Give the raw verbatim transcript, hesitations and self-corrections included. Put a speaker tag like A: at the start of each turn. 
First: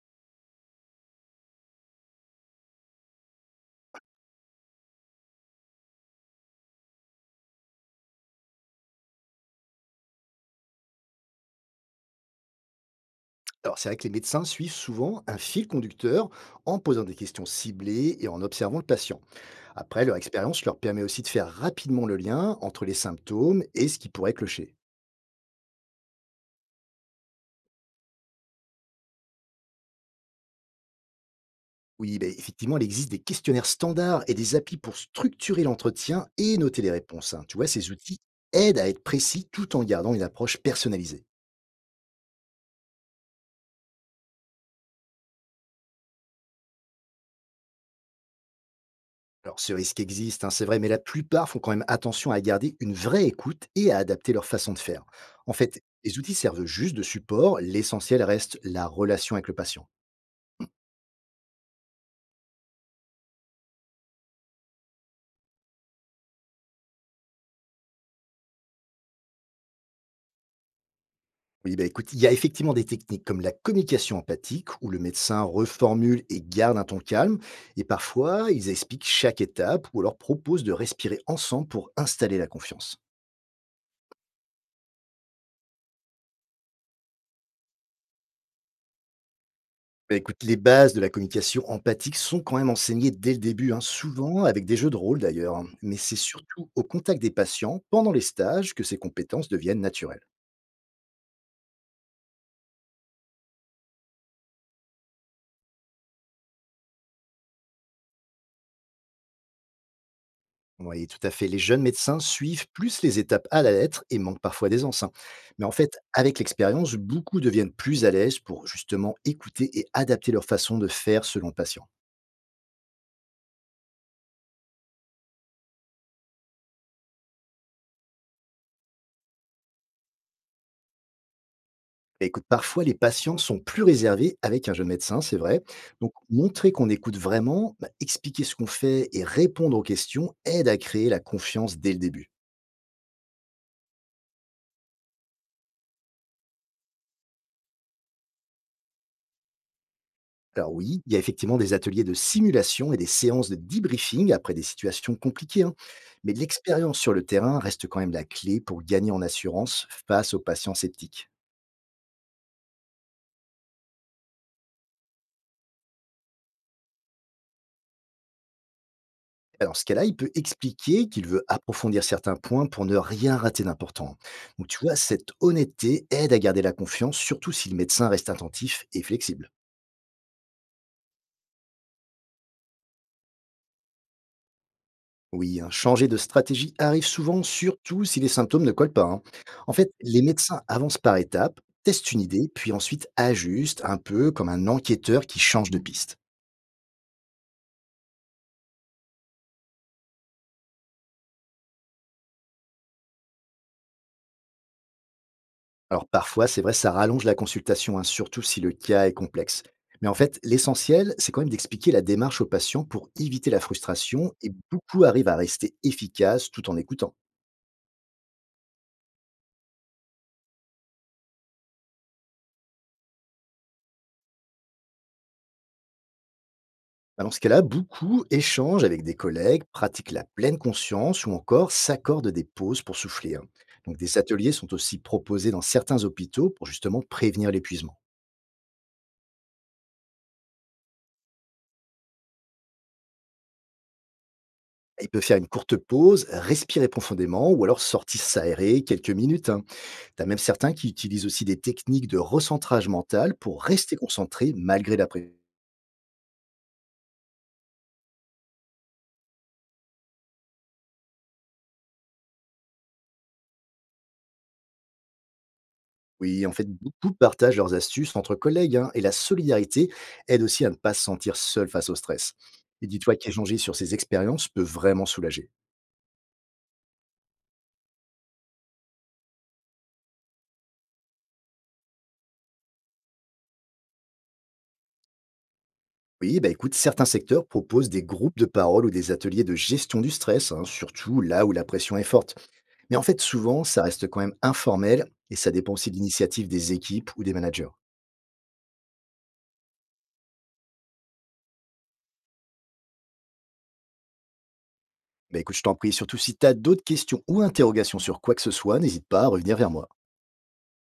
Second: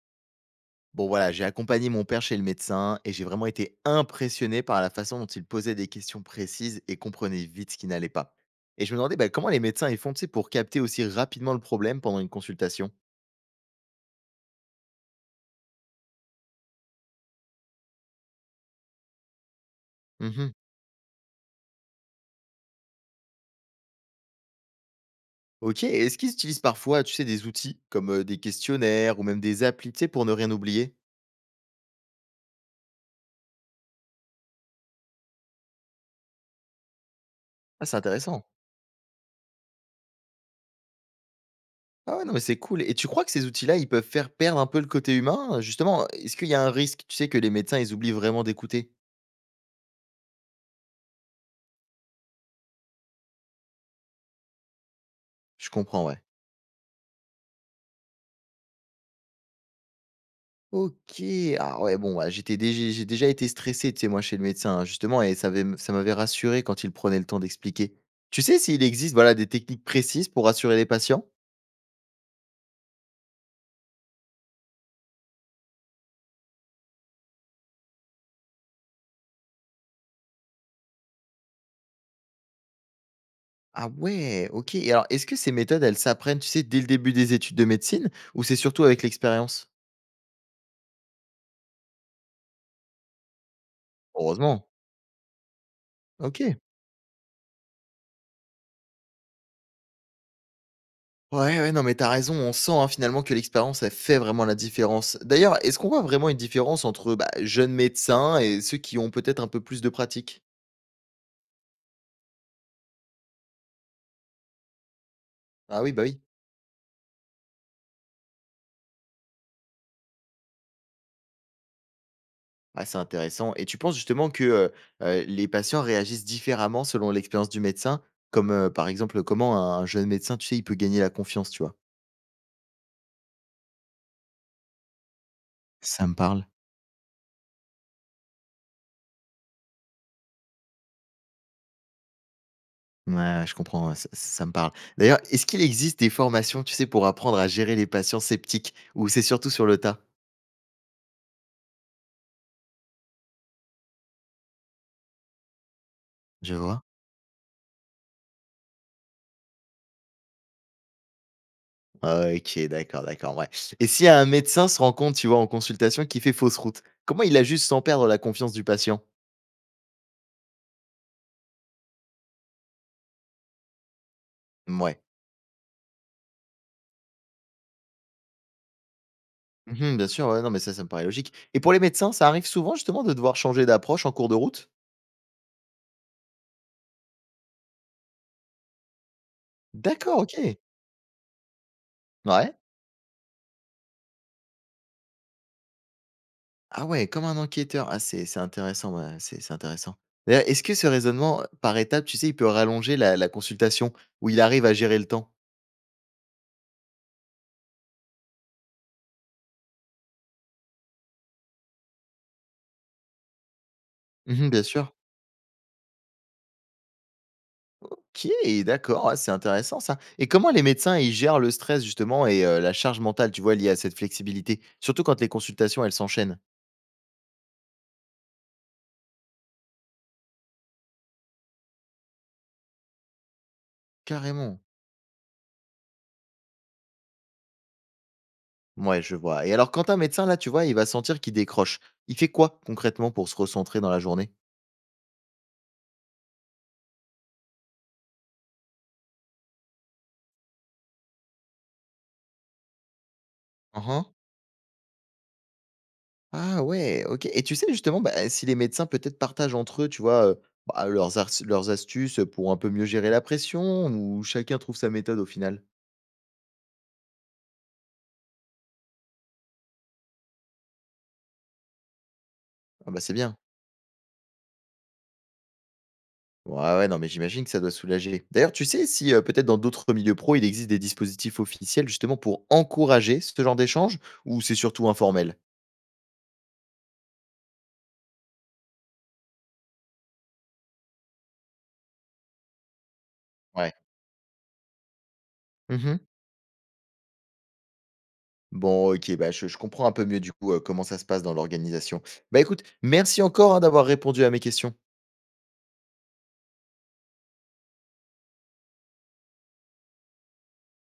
A: Bon voilà, j'ai accompagné mon père chez le médecin et j'ai vraiment été impressionné par la façon dont il posait des questions précises et comprenait vite ce qui n'allait pas. Et je me demandais bah, comment les médecins ils font, tu sais, pour capter aussi rapidement le problème pendant une consultation.
B: Alors, c'est vrai que les médecins suivent souvent un fil conducteur en posant des questions ciblées et en observant le patient. Après, leur
A: Mhm.
B: expérience leur permet aussi de faire rapidement le lien entre les symptômes et ce qui pourrait clocher.
A: Ok, et est-ce qu'ils utilisent parfois, tu sais, des outils comme euh, des questionnaires ou même des applis, tu sais, pour ne rien oublier?
B: Oui, ben, effectivement, il existe des questionnaires standards et des applis pour structurer l'entretien et noter les réponses, hein. Tu vois,
A: Ah,
B: ces
A: c'est
B: outils
A: intéressant.
B: aident à être précis tout en gardant une approche personnalisée.
A: Ah ouais, non, mais c'est cool. Et tu crois que ces outils-là, ils peuvent faire perdre un peu le côté humain? euh, Justement, est-ce qu'il y a un risque, tu sais, que les médecins, ils oublient vraiment d'écouter?
B: Alors, ce risque existe, hein, c'est vrai, mais la plupart font quand même attention à garder une vraie écoute et à adapter leur façon de faire. En
A: Je
B: fait,
A: comprends,
B: les
A: ouais.
B: outils servent juste de support, l'essentiel reste la relation avec le patient.
A: OK. Ah ouais, bon, bah, j'étais déj j'ai déjà été stressé, tu sais, moi, chez le médecin, hein, justement, et ça avait m ça m'avait rassuré quand il prenait le temps d'expliquer. Tu sais s'il existe, voilà, des techniques précises pour rassurer les patients?
B: Oui, bah écoute, il y a effectivement des techniques comme la communication empathique, où le médecin reformule et garde un ton calme, et parfois ils expliquent chaque étape ou alors proposent de respirer ensemble pour installer la confiance.
A: Ah ouais, OK, et alors, est-ce que ces méthodes, elles s'apprennent, tu sais, dès le début des études de médecine ou c'est surtout avec l'expérience?
B: Bah, écoute, les bases de la communication empathique sont quand même enseignées dès le début, hein, souvent avec
A: Heureusement.
B: des jeux de rôle d'ailleurs, hein. Mais c'est
A: OK.
B: surtout au contact des patients, pendant les stages, que ces compétences deviennent naturelles.
A: Ouais, ouais, non, mais t'as raison, on sent, hein, finalement, que l'expérience, elle fait vraiment la différence. D'ailleurs, est-ce qu'on voit vraiment une différence entre, bah, jeunes médecins et ceux qui ont peut-être un peu plus de pratique?
B: Oui, tout à fait. Les jeunes médecins suivent plus les étapes à la lettre et manquent parfois d'aisance, hein. Mais en
A: Ah oui,
B: fait,
A: bah, oui.
B: avec l'expérience, beaucoup deviennent plus à l'aise pour justement écouter et adapter leur façon de faire selon le patient.
A: Ah, c'est intéressant, et tu penses justement que, heu heu, les patients réagissent différemment selon l'expérience du médecin? Comme, heu, par exemple, comment un un jeune médecin, tu sais, il peut gagner la confiance, tu vois?
B: Bah, écoute, parfois les patients sont plus réservés avec un jeune médecin, c'est vrai.
A: Ça
B: Donc,
A: me parle.
B: montrer qu'on écoute vraiment, bah, expliquer ce qu'on fait et répondre aux questions aide à créer la confiance dès le début.
A: Ouais, ouais, je comprends, ouais, ça ça me parle. D'ailleurs, est-ce qu'il existe des formations, tu sais, pour apprendre à gérer les patients sceptiques ou c'est surtout sur le tas?
B: Alors oui, il y a effectivement des ateliers de simulation et des séances de debriefing après des situations compliquées, hein, mais
A: Je vois.
B: l'expérience sur le terrain reste quand même la clé pour gagner en assurance face aux patients sceptiques.
A: OK, d'accord, d'accord, ouais, et si un médecin se rend compte, tu vois, en consultation, qu'il fait fausse route, comment il ajuste sans perdre la confiance du patient?
B: Dans ce cas-là, il peut expliquer qu'il veut approfondir certains points pour ne rien rater d'important. Donc, tu vois,
A: Ouais.
B: cette honnêteté aide à garder la confiance, surtout si le médecin reste attentif et flexible.
A: Mmh, bien sûr, ouais, non, mais ça, ça me paraît logique, et pour les médecins, ça arrive souvent justement de devoir changer d'approche en cours de route?
B: Oui, hein, changer de stratégie arrive souvent, surtout si les symptômes ne collent pas, hein. En fait,
A: D'accord,
B: les
A: OK.
B: médecins avancent par étapes, testent une idée,
A: Ouais.
B: puis ensuite ajustent un peu comme un enquêteur qui change de piste.
A: Ah ouais, comme un enquêteur. Ah, c'est c'est intéressant, ouais, c'est c'est intéressant. D'ailleurs, est-ce que ce raisonnement euh, par étapes, tu sais, il peut rallonger la la consultation où il arrive à gérer le temps?
B: Alors parfois, c'est vrai, ça rallonge la consultation, hein, surtout si le cas est complexe. Mais en fait, l'essentiel, c'est quand même d'expliquer la démarche au patient pour éviter la frustration
A: Mmh,
B: et
A: bien sûr.
B: beaucoup arrivent à rester efficaces tout en écoutant.
A: OK, d'accord, ouais, c'est intéressant ça, et comment les médecins, ils gèrent le stress justement et, heu, la charge mentale, tu vois, liée à cette flexibilité? Surtout quand les consultations, elles s'enchaînent.
B: Dans ce cas-là, beaucoup échangent avec des collègues, pratiquent la pleine conscience ou encore s'accordent des pauses pour souffler, hein. Donc des ateliers
A: Carrément.
B: sont aussi proposés dans certains hôpitaux pour justement prévenir l'épuisement.
A: Mouais, je vois. Et alors quand un médecin, là, tu vois, il va sentir qu'il décroche, il fait quoi concrètement pour se recentrer dans la journée?
B: Il peut faire une courte pause, respirer profondément ou alors sortir s'aérer quelques minutes, hein. T'as même certains qui utilisent aussi des techniques de recentrage mental pour rester
A: Mmh.
B: concentrés malgré la pression.
A: Ah ouais, OK. Et tu sais justement, bah, si les médecins peut-être partagent entre eux, tu vois, heu, bah, leurs ars leurs astuces pour un peu mieux gérer la pression ou chacun trouve sa méthode au final?
B: Oui, en fait, beaucoup partagent leurs astuces entre collègues, hein, et la solidarité aide aussi à ne pas se sentir seul face au stress. Et
A: Ah bah, c'est
B: dis-toi
A: bien.
B: qu'échanger sur ces expériences peut vraiment soulager.
A: Ouais, ouais, non, mais j'imagine que ça doit soulager. D'ailleurs, tu sais si, heu, peut-être dans d'autres milieux pro, il existe des dispositifs officiels justement pour encourager ce genre d'échange ou c'est surtout informel?
B: Oui, bah écoute, certains secteurs proposent des groupes de parole ou des ateliers de gestion du stress, hein, surtout là où la pression est forte. Mais en fait, souvent,
A: Ouais.
B: ça reste quand même informel et ça dépend aussi de
A: Mmh.
B: l'initiative des équipes ou des managers.
A: Bon, OK, bah, je je comprends un peu mieux, du coup, heu, comment ça se passe dans l'organisation. Bah, écoute, merci encore, hein, d'avoir répondu à mes questions.
B: Bah écoute, je t'en prie, surtout si tu as d'autres questions ou interrogations sur quoi que ce soit, n'hésite pas à revenir vers moi.